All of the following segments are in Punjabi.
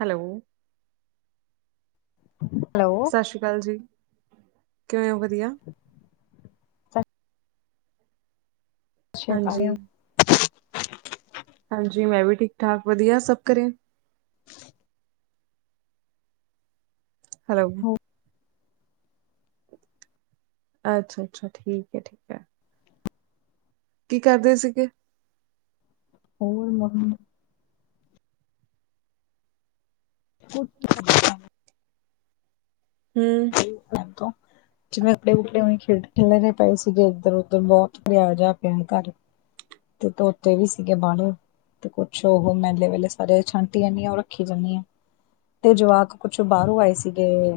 ਹੈਲੋ। ਹੈਲੋ। ਸਾਸ ਸ਼੍ਰੀ ਕਾਲ ਜੀ, ਕਿਵੇਂ ਓ, ਵਧੀਆ? ਸਤਿ ਅੱ ਹਾਂਜੀ, [unintelligible] ਹਾਂਜੀ‌ ਮੈਂ ਵੀ ਠੀਕ-ਠਾਕ ਵਧੀਆ ਸਭ ਘਰੇ [inaudible] ਹੈਲੋ। ਹੋਰ ਅੱਛਾ-ਅੱਛਾ ਠੀਕ ਐ-ਠੀਕ ਐ। ਕੀ ਕਰਦੇ ਸੀਗੇ? ਹੋਰ ਮੰਮ ਕੁੱਛ ਹੂੰ। [unintelligible] ਜਿਵੇਂ ਕੱਪੜੇ-ਕੁੱਪੜੇ ਓਵੇਂ ਖੇਡ-ਖਿਲਰੇ ਪਏ ਸੀਗੇ ਏਧਰ-ਉੱਧਰ, ਬੋਤ ਖਲੇਰਾ ਜੇਆ ਪਿਆ ਸੀ ਕੱਰ ਕੁਛ ਤੋਤੇ ਵੀ ਸੀਗੇ ਬਾਰੋਂ ਤੇ ਕੁੱਛ ਓਹ ਮੈਲੇ ਵੇਲੇ ਸਾਰੇ ਛਾਂਟੀ ਜਾਂਦੀ ਆ, ਓ ਰੱਖੀ ਜਾਂਨੀ ਆ ਤੇ ਜਵਾਕ ਕੁਛ ਬਾਰੋਂ ਆਏ ਸੀਗੇ,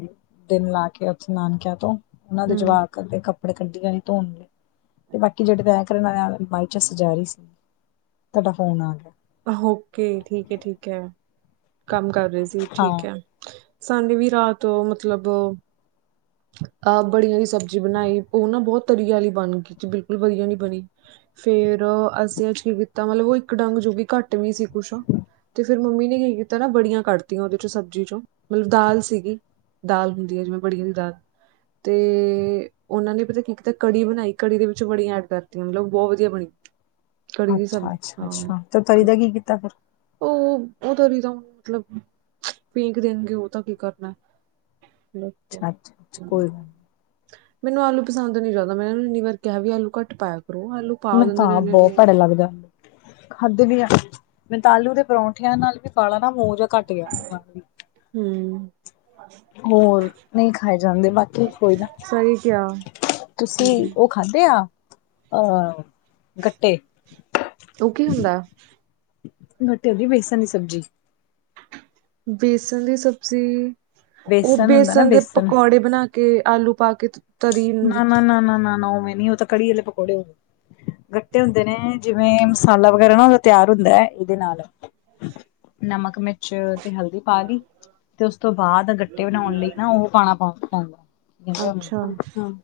ਦਿਨ ਲਾ ਕੇ ਨਾਨਕਿਆਂ ਤੋਂ ਓਨਾਂ ਦੇ ਹੂੰ, ਜੁਆਕਾਂ ਦੇ ਕਰਦੇ ਕੱਪੜੇ ਕੱਢੀ ਜਾਣੀ ਧੋਣ ਲਈ, ਤੇ ਬਾਕੀ ਜੇੜੇ ਤੈ ਕਰਨ ਵਾਲੇ [unintelligible] ਤੇ ਸਜਾ ਰੀ ਸੀ, ਤਾਡਾ ਫ਼ੋਨ ਆ ਗਿਆ। ਹੋਕੇ, ਠੀਕ ਐ-ਠੀਕ ਐ। ਕੰਮ ਕਰ ਰੇ ਸੀ, ਹਾਂ ਠੀਕ ਐ, ਸਾਨੇ ਵੀ ਰਾਤ ਮਤਲਬ ਆਹ ਬੜੀਆਂ ਦੀ ਸਬਜ਼ੀ ਬਣਾਈ ਓਨਾ, ਬੋਤ ਤਰੀ ਆਲੀ ਬਣ ਗਈ ਬਿਲਕੁਲ ਵਦੀਆ ਨੀ ਬਣੀ। ਫੇਰ ਅਸੀਂ ਅੱਜ ਕੀ ਕੀਤਾ ਮਤਲਬ, ਓ ਏਕ ਡੰਗ ਜੋ ਵੀ ਘੱਟ ਵੀ ਸੀ ਕੁੱਛ 'ਤੇ ਫੇਰ ਮੰਮੀ ਨੇ ਕੀ ਕੀਤਾ ਨਾ ਬੜੀਆਂ ਕੱਢ ਤੀਆਂ ਉਦੇ ਚੋਂ ਸਬਜ਼ੀ ਚੋਂ, ਮਤਲਬ ਦਾਲ ਸੀਗੀ। ਦਾਲ ਹੁੰਦੀ ਏ, ਜਿਵੇਂ ਬੜੀਆਂ ਦੀ ਦਾਲ। ਤੇ ਓਨਾਂ ਨੇ ਪਤਾ ਕੀ ਕੀਤਾ ਕੜੀ ਬਣਾਈ, ਕੜੀ ਦੇ ਵਿੱਚੋਂ ਵੜੀਆਂ ਐਡ ਕਰਤੀਆਂ ਮਤਲਬ ਬੋਤ ਵਦੀਆ ਬਣੀ। ਕੜੀ ਦੀ ਸਬਜ਼, ਅੱਛਾ ਅੱਛਾ ਹਾਂ ਅੱਛਾ ਤੇ ਤਰੀ ਕੜੀ ਦਾ ਕੀ ਕੀਤਾ ਫਿਰ ਓ, ਓ ਤਰੀ ਦਾ ਹੁਨ ਮਤਲਬ ਫੇਕ ਦੇਣਗੇ ਓਦਾ ਕੀ ਕਰਨਾ? ਹੈ। ਅੱਛਾ-ਅੱਛਾ-ਅੱਛਾ ਕੋਈ ਗੱਲ ਮੈਨੂੰ ਆਲੂ ਪਸੰਦ ਨੀ ਜਾਦਾ ਮੈਂ ਏਨਾ ਨੂੰ ਏਨੀ ਵਾਰ ਕੇਹਾ ਵੀ ਆਲੂ ਕੱਟ ਪਾਯਾ ਕਰੋ, ਆਲੂ। ਪਾ ਮੈਂਨੂੰ ਤਾਂ ਦਿੰਦੇ ਨੇ ਆਪ ਇਨੇ ਬੋਤ ਨੇ ਭੈੜਾ ਲੱਗਦੇ ਆ ਆਲੂ। ਖਾਧੇ ਵੀ ਆ, ਮੈਂਨੂੰ ਤਾ ਆਲੂ ਦੇ ਪਰੋਠਿਆਂ ਨਾਲ ਵੀ ਬਾੜਾ ਨਾ ਮੂੰਹ ਜੇਹਾ ਕੱਟ ਗਿਆ ਵਨ [unintelligible] ਹੂੰ ਹੋਰ, ਨਈ ਖਾਏ ਜਾਂਦੇ ਬਾਕੀ ਕੋਈ ਨਾ। ਕੇਆ? ਕਿ ਓ ਖਾਧੇ ਆ, ਅਹ। ਗੱਟੇ। ਓ ਕੀ ਹੁੰਦਾ? ਗੱਟੇਆ ਦੀ ਵੇਸਣ ਦੀ ਸਬਜ਼ੀ। ਬੇਸਣ ਦੀ ਸਬਜ਼ੀ, ਓ ਬੇਸਣ ਦੇ ਪਕੌੜੇ ਬਣਾ ਕੇ ਕੇ ਆਲੂ ਪਾ ਕੇ ਤਰੀ ਨੂੰ ਨਾ ਵਿੱਚ ਨਾ ਨਾ ਨਾ ਨਾ, ਉਵੇਂ ਨੀ ਓ ਤਾ ਕੜੀ ਆਲੇ ਪਕੌੜੇ ਹੋਗੇ। ਗੱਟੇ ਹੁੰਦੇ ਨੇ, ਜਿਵੇਂ ਮਸਾਲਾ ਵਗੈਰਾ ਨਾ, ਓਦਾ ਤਿਆਰ ਹੁੰਦੈ ਇਦੇ ਨਾਲ। ਨਮਕ, ਮਿਚ ਤੇ ਹਲਦੀ ਪਾ ਲੀ। ਤੇ ਉਸ ਤੋ ਬਾਅਦ ਗੱਟੇ ਬਨਾਉਣ ਲਈ ਨਾ, ਉਹ ਪਾਣਾ ਪਾਉਂ -ਪਾਉਂਦਾ, ਕੈਂਦੇ ਅੱਛਾ ਉਨੂੰ ਹੰ,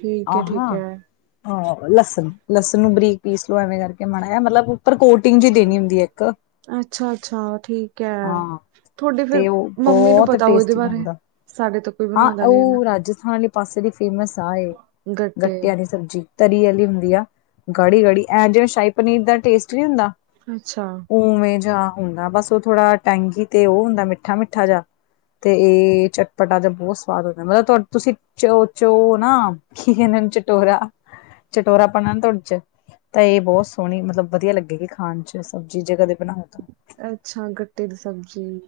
ਠੀਕ ਹੈ ਠੀਕ ਆਹਾ। ਹੈ ਆ, ਲੱਸਣ- ਲੱਸਣ ਨੂੰ ਬਰੀਕ ਪੀਸ ਲੋ ਐਵੇਂ ਕਰਕੇ ਮਾੜਾ ਯਾ, ਮਤਲਬ ਉੱਪਰ ਕੋਟ ਕੀ ਗੱਲ! ਅਛਾ -ਅਛਾ, ਠੀਕ ਐ। ਹਾਂ ਤੁਹਾਡੇ ਫਿਰ, ਤੇ ਉਹ ਮੰਮੀ ਨੂੰ ਬਹੁਤ ਪਤਾ ਹੋ ਓਦੇ ਟੇਸਟੀ ਬਾਰੇ ਬਣਦਾ। ਸਾਡੇ ਤੋ ਹਾਂ, ਔ ਰਾਜਸਥਾਨ ਲੇ ਪਾਸੇ ਦੀ ਫੇਮਸ ਆ ਏ ਗੱਟੇ ਗੱਟਿਆਂ ਦੀ ਸਬਜੀ। ਤਰੀ ਆਲੀ ਹੁੰਦੀ ਆ, ਗਾੜੀ- ਗਾੜੀ। ਐਂ ਜਿਵੇਂ, ਸ਼ਾਈ ਪਨੀਰ ਦਾ ਟੇਸਟ ਨੀ ਹੁੰਦਾ। ਅੱਛਾ। ਉਵੇਂ ਜਾ ਹੁੰਦਾ ਬਸ, ਓ ਥੋੜਾ ਟੈਂਗੀ ਤੇ ਓ ਹੁੰਦਾ ਮਿੱਠਾ- ਮਿੱਠਾ ਜਿਆ। 'ਤੇ ਏ ਚਟਪਟਾ ਜਬ ਬੌਤ ਸਵਾਦ ਹੁੰਦੈ, ਮਤਲਬ ਤੋਡ ਤੁਸੀ, ਚ -ਚੋ ਨਾ ਕੀ ਕੈਂਦੇ, ਚਟੋਰਾ। ਚਟੋਰਾਪਨ ਅੰ ਤੁਆਡ 'ਚ। ਤਾਂ ਏ ਬੌਤ ਸੋਣੀ ਮਤਲਬ ਵਦੀਆ ਲੱਗੇਗੀ ਖਾਣ 'ਚ ਸਬਜੀ ਜੇ ਕਦੇ ਬਣਾਓ ਤਾਂ। ਅੱਸ਼ਾਂ, ਗੱਟੇ ਦੀ ਸਬਜੀ।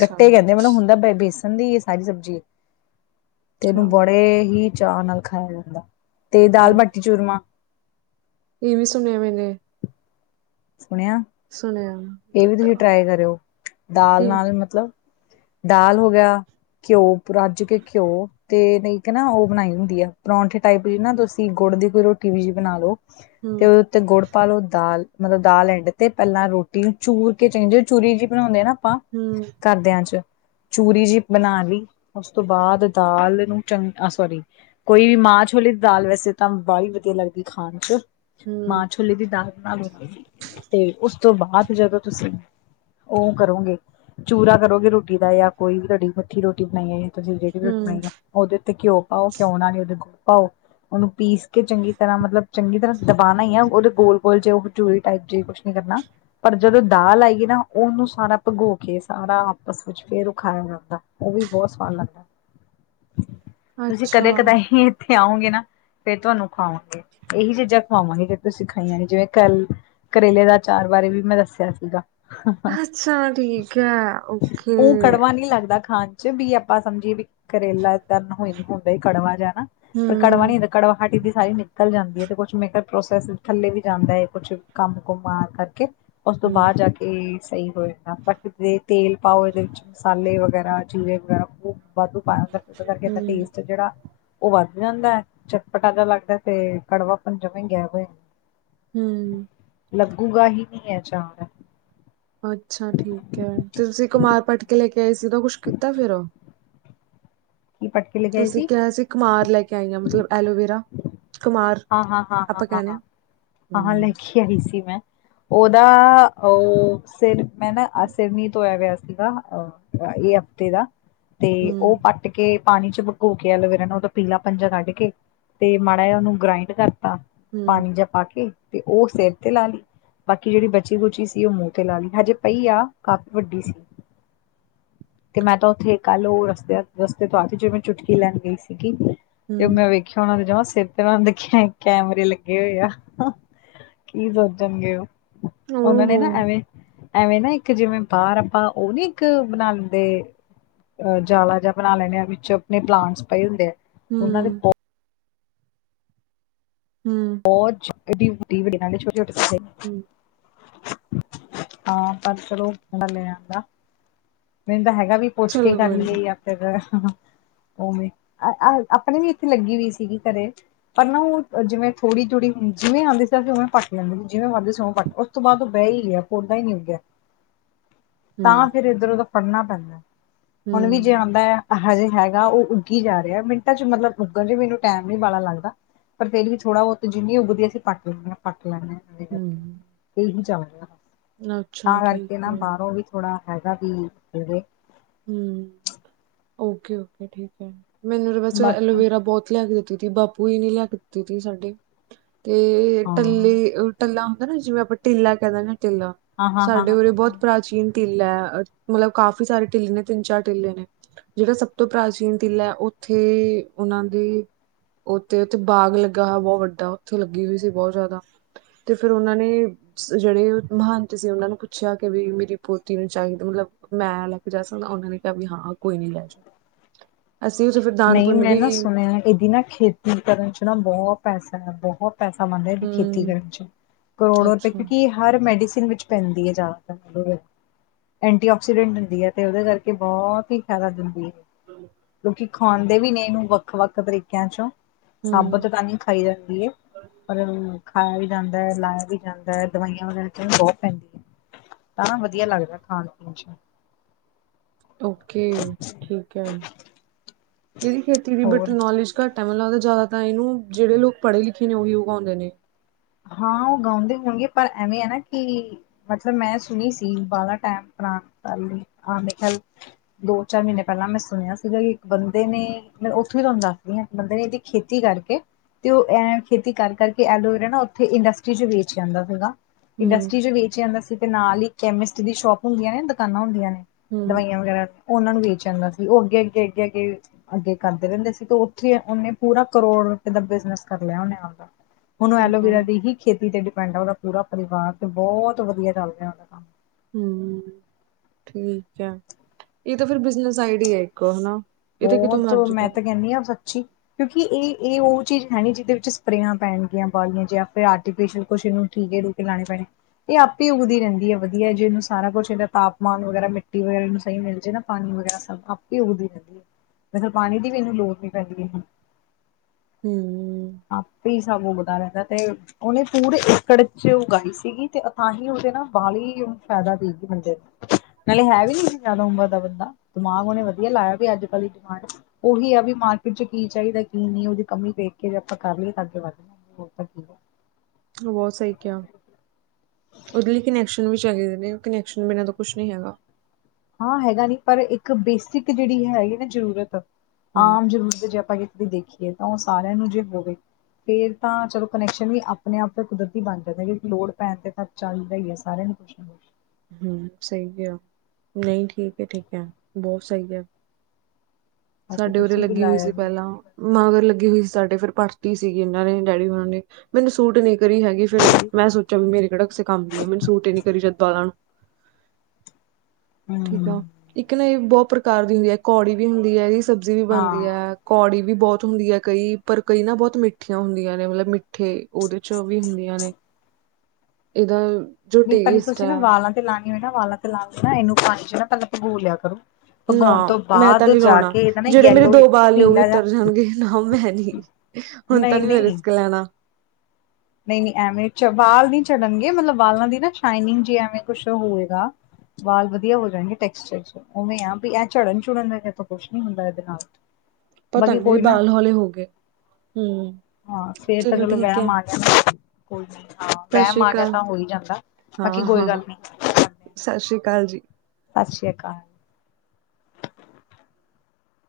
ਗੱਟੇ ਕੈਂਦੇ ਮਲਬ ਹੁੰਦੈ ਬ ਬੇਸਣ ਦੀ ਏ ਸਾਰੀ ਸਬਜੀ, ਤੇ ਉਨੂੰ ਅੱਛਾ ਬੜੇ ਹੀ ਚਾਅ ਨਾਲ ਖਾਇਆ ਜਾਂਦਾ, ਤੇ ਦਾਲ- ਬਾਟੀ- ਚੂਰਮਾ ਏ ਵੀ ਸੁਣਿਐ ਮੈਨੇ। ਸੁਣੇਆ? ਸੁਣੇਆ। ਏ ਵੀ ਤੁਹੀ ਟਰਾਈ ਕਰਿਓ, ਦਾਲ ਕੀ ਨਾਲ ਮਤਲਬ ਦਾਲ ਹੋ ਗਿਆ। ਘਿਓ ਪੂ ਰੱਜ ਕੇ, ਘਿਓ। ਤੇ ਨਈਂ ਤੇ ਨਾ, ਓ ਬਣਾਈ ਹੁੰਦੀ ਆ। ਪਰੌਂਠੇ ਟਾਈਪ ਦੀ ਨਾ, ਤੁਸੀ ਗੁੜ ਦੀ ਕੋਈ ਰੋਟੀ ਵਿੱਚ ਬਣਾ ਲੋ। ਹੂੰ 'ਤੇ ਓਤਤੇ ਗੁੜ ਪਾ ਲੋ ਦਾਲ, ਮਤਲਬ ਦਾਲ ਐਂਡ ਤੇ, ਪੈਲਾਂ ਰੋਟ ਤੇ ਚੂਰ ਕੇ ਚੰਗੀ ਚੂਰੀ ਜਈ ਬਣਾਨੇ ਨਾ ਆਪਾਂ, ਹੂੰ ਘਰਦਿਆਂ 'ਚ। ਚੂਰੀ ਜੀ ਬਣਾ ਲੀ, ਓਸ ਤੋ ਬਾਅਦ ਦਾਲ ਨੂੰ ਚੰਗ, ਅ ਸੋਰੀ ਕੋਈ ਵੀ ਮਾਂਹ- ਛੋਲੇ ਦੀ ਦਾਲ, ਵੈਸੇ ਤਾਂ ਬਾਲੀ ਵਦੀਆ ਲੱਗਦੀ ਖਾਨ 'ਚ। ਹੂੰ ਮਾਂ ਛੋਲੇ ਦੀ ਦਾਲ ਬਣਾ ਲੋ ਤੇ ਉਸ ਤੋ ਬਾਅਦ ਜਦੋ ਤੁਸੀ ਓਂ ਕਰੋਗੇ, ਚੂਰਾ ਕਰੋਗੇ ਰੋਟੀ ਦਾ ਯਾ ਕੋਈ ਵੀ ਤੁਆਡੀ ਮਿੱਠੀ ਰੋਟੀ ਬਣਾਈਏ ਤੁਸੀ ਜੇੜੀ ਰੋਟੀ ਹੂੰ ਬਣਾਈ ਓਦੇ ਤੇ ਘਿਓ ਪਾਓ ਘਿਉ ਨਾਲ ਓਦੇ ਗੁੜ ਪਾਓ ਉਨੂੰ ਪੀਸ ਕੇ ਚੰਗੀ ਤਰ੍ਹਾਂ ਮਤਲਬ ਚੰਗੀ ਤਰ੍ਹਾਂ ਦਬਾਨਾ ਈ ਆ ਉਦੇ ਗੋਲ- ਗੋਲ ਜੇ ਓ ਚੂਰੀ ਟਾਈਪ ਜੇ ਕੁਛ ਨੀ ਕਰਨਾ ਪਰ ਜਦੋ ਦਾਲ ਆਏ ਗੀ ਨਾ ਉਨੂੰ ਸਾਰਾ ਭਗੋ ਕੇ ਸਾਰਾ ਆਪਸ ਵਿੱਚ ਫੇਰ ਓ ਖਾਇਆ ਜਾਂਦਾ। ਓ ਵੀ ਬੌਤ ਸਵਾਦ ਲੱਗ [inaudible] ਤੁਸੀ ਕਦੇ -ਕਦਾਂਈਂ ਇੱਥੇ ਆਓਂਗੇ ਨਾ ਫੇਰ ਤੁਆਨੂੰ ਖਾਵਾਂਗੇ ਏਹੀ ਚੀਜਾਂ ਖਵਾਵਾਂਗੇ ਜੋ ਤੁਸੀ ਖਾਈਆਂ ਨੀ ਜਿਵੇਂ ਕੱਲ ਕਰੇਲੇ ਦਾ ਅਚਾਰ ਬਾਰੇ ਵੀ ਮੈਂ ਦੱਸਿਆ ਸੀਗਾ ਅੱਛਾ ਠੀਕ ਹੈ ਓਕੇ ਓ ਕੜਵਾ ਨੀ ਲੱਗਦਾ ਖਾਣ ਜਬੀ ਆਪਾਂ ਸਮਜੀਏ ਵੀ ਕਰੇਲਾ ਤਰਨ ਹੋਈ ਹੁੰਦਾ ਈ ਕੜਵਾ ਜਾ ਪਰ ਕੜਵਾ ਨੀ ਹੂੰ ਹੁੰਦਾ ਕੜਵਾਹਟ ਏਦੀ ਸਾਰੀ ਨਿਕਲ ਜਾਂਦੀ ਐ ਤੇ ਕੁਛ ਮੇਕਅਪ ਪ੍ਰੋਸੈਸ ਥੱਲੇ ਵੀ ਜਾਂਦਾ ਐ ਕੁਛ ਕੰਮ -ਕੁਮ ਆ ਕਰਕੇ ਉਸ ਤੋ ਹੂੰ ਬਾਅਦ ਜਾ ਕੇ ਏ ਸਈ ਹੋ ਜਾਂਦਾ ਬਟ ਜ ਤੇਲ ਪਾਓ ਇਦੇ ਵਿੱਚ ਮਸਾਲੇ ਵਗੈਰਾ ਚੀਰੇ ਵਗੈਰਾ ਓ ਵਾਧੂ ਪਾਇਆ ਹੁੰਦਾ ਓਦੇ ਕਰਕੇ ਇਦਾ ਹੂੰ ਟੇਸਟ ਜੇੜਾ ਓ ਵੱਧ ਜਾਂਦੈ ਚਟਪਟਾ ਜਾ ਲੱਗਦਾ ਤੇ ਕੜਵਾਪਨ ਜਮਾ ਈ ਗੈਬ ਹੋ ਜਾਂਦੈ। ਹੂੰ। ਲੱਗੂਗਾ ਹੀ ਨਹੀਂ ਹੈ ਚਾਨ ਅੱਛਾ ਠੀਕ ਹੈ ਤੇ ਤੁਸੀਂ ਕੁਮਾਰ ਪੱਟ ਕੇ ਲੈ ਕੇ ਆਏ ਸੀ ਦ ਕੁੱਛ ਕੀਤਾ ਫੇਰ ੳਹ। ਕੀ ਪ [unintelligible] ਤੁਸੀਂ ਕਿਹਾ ਸੀ ਕੁਮਾਰ ਲੈ ਕੇ ਆਈ ਹਾਂ ਮਤਲਬ ਐਲੋਵੇਰਾ। ਕੁਮਾਰ ਹਾਂ-ਹਾਂ- ਆਪਾਂ ਕਹਿੰਦੇ ਹਾਂ ਹਾਂ-ਹਾਂ- ਹਾਂ - ਲੈ ਹੂੰ ਕੇ ਆਈ ਸੀ ਮੈਂ। ਉਹਦਾ ਉਹ ਸਿਰ ਮੈਂ ਨਾ ਅ ਸਿਰਨੀ ਧੋਇਆ ਗਯਾ ਸੀਗਾ ਅ ਇਹ ਹਫ਼ਤੇ ਦਾ ਤੇ ਉਹ ਹੂੰ ਕੱਟ ਕੇ ਪਾਣੀ ਚ ਭਕੋ ਕੇ ਐਲੋਵੇਰਾ ਨੂੰ ਉਹ ਪੀਲਾ ਪੰਜ ਜਾ ਕੱਢ ਕੇ। ਤੇ ਮਾੜਾ ਜਾ ਉਹਨੂੰ ਗ੍ਰਾਇੰਡ ਕਰਤਾ ਹੂੰ ਪਾਣੀ ਜਾਂ ਪਾ ਕੇ ਤੇ ਉਹ ਸਿਰ ਤੇ ਲਾ ਲਈ। ਬਾਕੀ ਜਿਹੜੀ ਬਚੀ ਗੁਚੀ ਸੀ ਉਹ ਮੂੰਹ ਤੇ ਲਾ ਲਈ ਹਜੇ ਪਈ ਆ ਕਾਫ਼ੀ ਵੱਡੀ ਸੀ। ਤੇ ਮੈਂ ਤਾਂ ਉੱਥੇ ਕੱਲ ਉਹ ਰਸਤੇ ਰਸਤੇ ਤੋਂ ਆ ਸੀ ਜ ਮੈਂ ਚੁਟਕੀ ਲੈਣ ਗਈ ਸੀਗੀ। ਤੇ ਹੂੰ ਮੈਂ ਵੇਖਿਆ ਉਹਨਾ ਦੇ ਜਮਾ ਉਹ ਮੈ ਵੇਖਿਆ ਕੈਮਰੇ ਲੱਗੇ ਹੋਏ ਆ ਕੀ ਸੋਚਣਗੇ ਉਹ ਉਹ ਉਹਨਾਂ ਨੇ ਹੋ ਨਾ ਐਵੇਂ ਐਵੇਂ ਨਾ ਇੱਕ ਜਿਵੇਂ ਬਾਰ ਉਹ ਨੀ ਇੱਕ ਬਣਾਦੇ ਅ ਜਾਲਾ ਜਾ ਬਣਾ ਲੈਂਦੇ ਆ ਵਿੱਚ ਆਪਣੇ ਪਲਾਂਟਸ ਪਏ ਹੁੰਦੇ ਆ। ਉਹਨਾਂ ਦੇ ਹੂੰ ਹੂੰ। ਬਹੁਤ ਵੱਡੀ- [unintelligible] ਵੱਡੇੇ ਛੋਟੇ-ਛੋਟੇ ਹੂੰ। ਹਾਂ ਪਰ ਚਲੋਂ ਮੈ ਲੈ ਆਦਾ ਮੈਨੂੰ ਤਾਂ ਹੈਗਾ ਵੀ ਪੁੱਛ ਕੇ ਚਲੋ ਕਰ ਕੋਈ ਨਾ ਲਈਏ ਯਾ ਫੇਰ ਉਵੇਂ ਆਪਣੇ ਵੀ ਇੱਥੇ ਲੱਗੀ ਹੋਈ ਸੀਗੀ ਘਰੇ। ਪਰ ਨਾ ਉਹ ਜਿਵੇਂ ਥੜੀ-ਥੋੜੀ ਜਿਵੇਂ ਉਂਦੀ ਸੀ ਉਵੇ ਪੱਟ ਲੈਂਦੇ ਸੀ ਜਿਵੇਂ ਵੱਧਦੇ ਸੀ ੳਸ ਤੋਂ ਬਾਦ ਬਹ ਹੀ ਗਿਆ ਪੋਦਾ ਹੀ ਨੀ ੳਗੀਆ [unintelligible] ਤਾਂ ਫਿਰ ਇੱਧਰ ਉਦ ਫੜਨਾ ਪੈਂਦਾ ਹੁਣ ਵੀ ਜੇ ਹੂੰ ਆਉਂਦੈ। ਹਾ ਜੀ ਹੈਗਾ ਉਹ ਉੱਗੀ ਜਾ ਰਿਹਾ ਮਿੰਟਾਂ ਚ ਮਤਲਬ ਉੱਗਣ ਜ ਮੈਨੂੰ ਟਾਈਮ ਨੀ ਬਾੜਾ ਲੱਗਦਾ ਪਰ ਫੇਰ ਵੀ ਥੋੜਾ ਬਹੁਤ ਜਿੰਨੀ ਉਗਦੀ ਅਸੀਂ ਪਟ ਲੈਂਦਿਆਂ ਲੈਣੇ। ਹੂੰ ਇਹੀ ਚੱਲਗਾ ਬ - [unintelligible] ਅੱਛਾ -ਤਾਂ ਠੀਕ ਕਰਕੇ ਨਾ ਹੈ ਬਾਹਰੋਂ ਵੀ ਥੋੜ੍ਹਾ ਹੈਗਾ ਵੀ ਹੂੰ ਓਕੇ, ਓਕੇ ਠੀਕ ਹੈ। ਮੈਨੂੰ ਬਸ ਬਾਕੀ ਐਲੋਵੇਰਾ ਬਹੁਤ ਲੈ ਕੇ ਦਿੱਤੀ ਤੀ ਬਾਪੂ ਹੀ ਨੀ [unintelligible] ਲੈ ਕੇ ਦਿੱਤੀ ਤੀ ਸਾਡੇ ਤੇ ਹਾਂ ਟੱਲੀ ਟਿੱਲਾ ਹੁੰਦਾ ਨਾ ਜਿਵੇਂ ਆਪਾਂ ਟਿੱਲਾ ਕਹਿ ਦਿੰਦੇ ਹਾਂ ਲਾ ਹਾਂ ਹਾਂ ਹਾਂ ਸਾਡੇ ਉਰੇ ਹਾਂ ਬਹੁਤ ਪ੍ਰਾਚੀਨ ਟਿੱਲਾ ਹੈ ਮਤਲਬ ਕਾਫੀ ਸਾਰੇ ਟਿੱਲੇ ਨੇ ਤਿੰਨ-ਚਾਰ ਟਿੱਲੇ ਨੇ। ਜਿਹੜਾ ਸਭ ਤੋਂ ਪ੍ਰਾਚੀਨ ਤਿਲ ਹੈ ਉੱਥੇ ਉਹਨਾਂ ਦੀ ਉੱਥੇ ਉੱਥੇ ਬਾਗ ਲੱਗਾ ਹੋਆ ਬਹੁਤ ਵੱਡਾ ਉੱਥੇ ਲੱਗੀ ਹੋਈ ਸੀ ਬਹੁਤ ਜ਼ਿਆਦਾ। ਤੇ ਫੇਰ ਉਹਨਾਂ ਨੇ ਜਿਹੜੇ ਮਹੰਤ ਸੀ ਉਹਨਾਂ ਨੂੰ ਪੁੱਛਿਆ ਕਿ ਵੀ ਮੇਰੀ ਪੋਤੀ ਨੂੰ ਚਾਹੀਦਾ ਮਤਲਬ ਜਾ ਸਕਦਾ ਉਹਨਾਂ ਨੇ ਕਿਹਾ ਹਾਂ ਕੋਈ ਨੀ ਲੈ ਜਾਓ। ਅਸੀਂ ਉਥੇ ਫਿਰ ਦਾਨ ਨਹੀਂ ਪੁੰਨ ਮੈਂ ਵੀ ਨਾ ਸੁਣਿਆ ਇਹਦੀ ਨਾ ਖੇਤੀ ਕਰਨ ਚ ਨਾ ਬਹੁਤ ਪੈਸਾ ਹੈ ਬਹੁਤ ਪੈਸਾ ਮੰਨਦਾ ਖੇਤੀ ਹੂੰ ਕਰਨ ਚ ਕਰੋੜੋ ਰੁਪਏ ਅੱਛਾ ਕਿਉਂਕਿ ਹਰ ਮੈਡੀਸਨ ਵਿੱਚ ਪੈਂਦੀ ਹੈ ਜ਼ਿਆਦਾਤਰ ਐਂਟੀ ਆਕਸੀਡੈਂਟ ਹੁੰਦੀ ਹੈ ਤੇ ਉਹਦੇ ਕਰਕੇ ਬਹੁਤ ਹੀ ਫਾਇਦਾ ਦਿੰਦੀ ਏ। ਹੂੰ। ਲੋਕਿ ਖਾਂਦੇ ਵੀ ਨੇ ਏਨੂੰ ਵੱਖ- ਵੱਖ ਤਰੀਕੇਆਂ ਚੋਂ, ਸਾਬਤ ਹੂੰ ਤਾਂ ਨਈ ਖਾਈ ਜਾਂਦੀ ਏ। ਪਰ ਹੁਨ ਖਾਏਆ ਵੀ ਜਾਂਦਾ, ਲਾਏਆ ਵੀ ਜਾਂਦਾ, ਦਵਾਈਆਂ ਵਗੈਰਾ ਚ ਹੁਨ ਬੋਤ ਪੇਂਦੀ ਆਂ। ਤਾਂਵੀ ਵੱਧੀਆ ਲੱਗਦਾ ਖਾਣ ਪੀਣ ਚ। ਓਕੇ ਠੀਕ ਐ ਹੁਨ, ਏਦੀ ਖੇਤੀ ਵੀ ਬਟ ਹੋਰ ਨੋਲੇਜ ਘੱਟ ਆ ਮੈਨੂੰ ਲੱਗਦਾ ਜ਼ਾਦਾ ਤਾਂ ਏਨੂੰ ਜੇੜੇ ਲੋਕ ਪੜ੍ਹੇ ਲਿਖੇ ਨੇ ਓਹੀ ਓਗਾਉਂਦੇ ਨੇ। ਹਾਂ ਓਗਾਉਂਦੇ ਹੋਣਗੇ ਪਰ ਐਵੇਂ ਆ ਨਾ ਕਿ ਮਤਲਬ ਮੈਂ ਸੁਣੀ ਸੀ ਬਾਲਾ ਟਾਈਮ ਆਪਣਾ ਪੇਲੇ ਆ ਮੇਰੇ ਖਿਆਲ ਦੋ ਚਾਰ ਮੀਨੇ ਪੇਲਾਂ ਮੈਂ ਸੁਣੇਆ ਸੀਗਾ ਕਿ ਇੱਕ ਬੰਦੇ ਨੇ ਮੈਂ ਉੱਥੋਂ ਈ ਤੁਆਨੂੰ ਮੈ ਦੱਸਦੀ ਆ ਬੰਦੇ ਨੇ ਏਦੀ ਖੇਤੀ ਕਰਕੇ ਤੇ ਓ ਐ ਖੇਤੀ ਕਰ-ਕਰਕੇ ਐਲੋਵੇਰਾ ਨਾ ਓ ਤੇ ਇੰਡਸਟਰੀ ਚ ਵੇਚ ਜਾਂਦਾ ਸੀਗਾ, ਹੂੰ ਇੰਡਸਟਰੀ ਚ ਵੇਚ ਜਾਂਦਾ ਸੀ ਤੇ ਨਾਲ ਈ ਕੈਮਿਸਟ ਦੀ ਸ਼ੋਪ ਹੁੰਦੀਆ ਨੇ ਦੁਕਾਨਾਂ ਹੁੰਦੀਆਂ ਨੇ, ਹੂੰ ਦਵਾਈਆਂ ਵਗੈਰਾ ਦੀਆ ਓਨਾ ਨੂੰ ਵੇਚ ਆਂਦਾ ਸੀ ਓ ਅੱਗੇ- ਅੱਗੇ -ਅੱਗੇ-ਅੱਗੇ ਅੱਗੇ ਕਰਦੇ ਰੇਂਦੇ ਸੀ ਤੇ ਓੱਥੇ ਓਨੇ ਪੂਰਾ ਕਰੋੜ ਰੁਪਏ ਦਾ ਬਿਜਨਸ ਕਰ ਲੇਆ ਓਨੇ ਆਪਦਾ। ਹੁਨ ਹਾਂ, ਐਲੋਵਰਾ ਦੀ ਹੀ ਖੇਤੀ ਤੇ ਡਿਪੈਂਡ ਆ ਓਦਾ ਪੂਰਾ ਪਰਿਵਾਰ ਤੇ ਬੋਤ ਵੱਧੀਆ ਚੱਲ ਰੇਆ ਓਦਾ ਕੰਮ। ਹੂੰ ਠੀਕ ਆ ਏ ਤਾਂ ਫਿਰ ਬਿਜਨਸ ਆਈਡੀਆ ਇੱਕ, ਹਨਾ? ਇਹ ਤਾਂ ਕਿਤੋਂ ਬੋਹਤ ਮਰਜ਼ੀ ਮੈਂ ਕਰੋ ਤੇ ਕੇਨੀ ਆ ਸੱਚੀ ਕਿਉਂਕਿ ਏ- ਏ ਓ ਚੀਜ਼ ਹੈਨੀ ਜਿਦੇ ਵਿੱਚ ਸਪਰੇਆਂ ਪੈਣਗੀਆਂ ਵਾਲੀਆਂ ਜਾਂ ਫਿਰ ਆਰਟੀਫਿਸ਼ਅਲ ਕੁਛ ਏਨੂੰ ਟੀਕੇ-ਟੂਕੇ ਲਾਣੇ ਪੈਣੇ। ਏ ਆਪੇ ਈ ਉੱਗਦੀ ਰੇਂਦੀ ਐ ਵੱਧੀਆ ਜੇ ਏਨੂੰ ਸਾਰਾ ਕੁਛ ਏਦਾ ਤਾਪਮਾਨ ਵਗੈਰਾ ਮਿੱਟੀ ਵਗੈਰਾ ਏਨੂੰ ਸਈ ਮਿਲ ਜੇ ਨਾ, ਪਾਣੀ ਵਗੈਰਾ ਸਭ ਆਪੇ ਈ ਉੱਗਦੀ ਰੇਂਦੀ ਐ। ਵੈਸੇ ਪਾਣੀ ਦੀ ਵੀ ਏਨੂੰ ਲੋੜ ਨੀ ਪੈਂਦੀ ਪਈ ਹੁਨ। ਹੂੰ। ਆਪੀ ਸਬ ਉੱਗਦਾ ਰੇਂਦਾ ਤੇ ਓਨੇ ਪੂਰੇ ਏਕੜ ਚ ਉਗਾਈ ਸੀਗੀ ਤੇ ਤਾਂਹੀ ਓਦੇ ਨਾ ਬਾਹਲੀ ਓਨੂੰ ਫੈਦਾ ਦੇਗੀ ਬੰਦੇ ਨੂੰ। ਨਾਲੇ ਹੈ ਵੀ ਨੀ ਸੀ ਜ਼ਾਦਾ ਉਮਰ ਦਾ ਬੰਦਾ ਦਿਮਾਗ ਓਨੇ ਵੱਧੀਆ ਲਾਏਆ ਵੀ ਅੱਜ-ਕੱਲ ਦੀ ਡਿਮਾਂਡ ਓਹੀ ਆ ਵੀ ਮਾਰਕੀਟ ਚ ਕੀ ਚਾਈਦਾ ਕੀ ਨਈ ਓਦੀ ਕਮੀ ਵੇਖ ਕਿ ਜੇ ਆਪਾਂ ਕਰ ਨੀ ਸਕਦੇ ਵੱਧ ਬਣਾਈਏ ਹੋਰ ਤਾਂ ਕੀ ਆ। ਤੂ ਬੋਤ ਸਈ ਕੇਆ। ਓਦੇ ਲਈ ਕਨੈਕਸ਼ਨ ਵੀ ਚਾਹੀਦੇ ਨੇ ਕਨੈਕਸ਼ਨ ਬਿਨਾਂ ਤਾਂ ਕੁਛ ਨਈ ਹੈਗਾ। ਹਾਂ ਹੈਗਾ ਨੀ ਪਰ ਏਕ ਬੇਸਿਕ ਜੇੜੀ ਹੈਗੀ ਨਾ ਜ਼ਰੂਰਤ, ਹੂੰ ਆਮ ਜਰੂਰਤ ਜੇ ਆਪਾਂ ਵੀ ਦੇਖੀਏ ਤਾਂ ਓ ਸਾਰੇਆਂ ਨੂੰ ਜੇ ਹੋਵੇ। ਫੇਰ ਤਾਂ ਚਲੋ ਕਨੈਕਸ਼ਨ ਵੀ ਆਪਣੇ- ਆਪ ਅ ਕੁਦਰਤੀ ਬਣ ਜਾਂਦਾ ਕਿਉਂਕ ਲੋੜ ਪੈਣ ਤੇ ਤਾਂ ਚੱਲਦਾ ਈ ਐ ਸਾਰੇਆਂ ਨੂੰ। ਕੁਛ ਨਾ ਕੁਛ ਹੂੰ, ਸਈ ਕੇਆ ਨਈ ਠੀਕ ਐ ਠੀਕ ਐ ਬੋਤ ਸਈ ਕੇਆ। ਬਾਕੀ ਸਾਡੇ ਉਰੇ ਤੁਸੀਂ ਵੀ ਲੱਗੀ ਹੋਈ ਲਾਇਆ ਸੀ ਜੇ। ਪੇਲਾ ਮਗਰ ਲੱਗੀ ਹੋਈ ਸੀ ਸਾਡੇ ਫਿਰ ਪੱਟਤੀ ਸੀ ਏਨਾਂ ਨੇ ਡੈਡੀ ਹੁਨਾ ਨੇ, ਹ- ਮੈਨੂੰ ਸੂਟ ਨੀ ਕਰੀ ਹੈਗੀ ਫੇਰ ਮੈਂ ਸੋਚੇਆ ਵੀ ਮੇਰੇ ਕੇੜਾ ਕਿਸੇ ਕੰਮ ਦੀ ਆ, ਮੈਨੂੰ ਸੂਟ ਨੀ ਕਰੀ ਜਿਦਾ ਨਾ। ਠੀਕ ਹੂੰ, ਆ, ਇੱਕ ਨਾ ਏ ਬੋਤ ਪ੍ਰਕਾਰ ਦੀ ਹੁੰਦੀ ਐ ਕੋੜੀ ਵੀ ਹੁੰਦੀ ਐ, ਏਦੀ ਸਬਜ਼ੀ ਵੀ ਬਣਦੀ ਹਾਂ। ਐ। ਕੌੜੀ ਵੀ ਬੌਤ ਹੁੰਦੀ ਐ ਕਈ ਪਰ ਕਈ ਨਾ ਬੋਤ ਮਿੱਠੀਆਂ ਹੁੰਦੀਆਂ ਨੇ ਮਤਲਬ ਮਿੱ ਠੇ, ਓਦੇ ਚੋ ਵੀ ਹੁੰਦੀਆਂ ਨੇ, ਏਦਾ ਜੋ ਨਹੀਂ ਪਰ ਟੇਸਟ ਤੁਸੀਂ ਨਾ ਆ ਵਾਲਾਂ ਤੇ ਲਾਣੀ ਹੋਏ ਨਾ ਵਾਲਾਂ ਤੇ ਲਾਨ ਲਈ ਨਾ ਏਨੂੰ ਪਾਣੀ ਚ ਨਾ ਪੇਲਾ ਭਗੋ ਲੇਆ ਕਰੋ। ਨਾ ਭਗਾਉਣ ਤੋਂ ਮੈਂ ਤਾਂ ਬਾਅਦ ਨੀ ਜਾ ਲੌਣਾ ਕੇ ਇਹਦਾ ਨਾ ਜੇੜੇ ਮੇਰੇ ਯੈਲੋ ਦੋ ਬਾਲ ਨੇ ਓ ਵੀ ਪੀਲਾ ਜਾ ਉਤਰ ਜਾਣਗੇ ਨਾ ਮੈਂ ਨੀ। ਹੁਣ ਤਾਂ ਨੀ ਮੈਂ ਨਹੀਂ-ਨਹੀਂ ਰਿਸਕ ਲੈਣਾ। ਨਈ-ਨਈ ਐਵੇਂ ਚ ਵਾਲ ਨੀ ਝੜਨਗੇ ਮਤਲਬ ਵਾਲਾਂ ਦੀ ਨਾ ਸ਼ਾਈਨਿੰਗ ਜੀ ਐਵੇਂ ਕੁਛ ਹੋਏਗਾ। ਵਾਲ ਵੱਧੀਆ ਹੋ ਜਾਏਗੇ ਟੈਕਸਚਰ ਚ। ਓਵੇਂ ਆ ਬੀ ਐ, ਝੜਨ-ਝੁੜਣ ਦਾ ਤਾਂ ਕੁਛ ਨੀ ਹੁੰਦਾ ਏਦੇ ਨਾਲ। ਪਤਾ ਬਾਕੀ ਨੀ ਮੇਰੇ ਕੋਈ ਨਾ। ਬਾਲ ਹੌਲੇ ਹੋ ਗਏ ਹੂੰ ਹਾਂ, ਫੇਰ ਤਾਂ ਚਲੋ ਠੀਕ ਹੈ ਵਹਿਮ ਆ ਗਿਆ। ਕੋਈ ਨੀ ਹਾਂ, ਸਤਿ ਵੈਮ ਸ੍ਰੀ ਆ ਜਿਆ ਅਕਾਲ ਤਾਂ ਹੋ ਈ ਜਾਂਦਾ। ਬਾਕੀ ਕੋਈ ਗੱਲ ਨੀ ਸਾਸਰੀ ਕਾਲ ਜੀ। ਸਾਸਰੀ ਅਕਾਲ।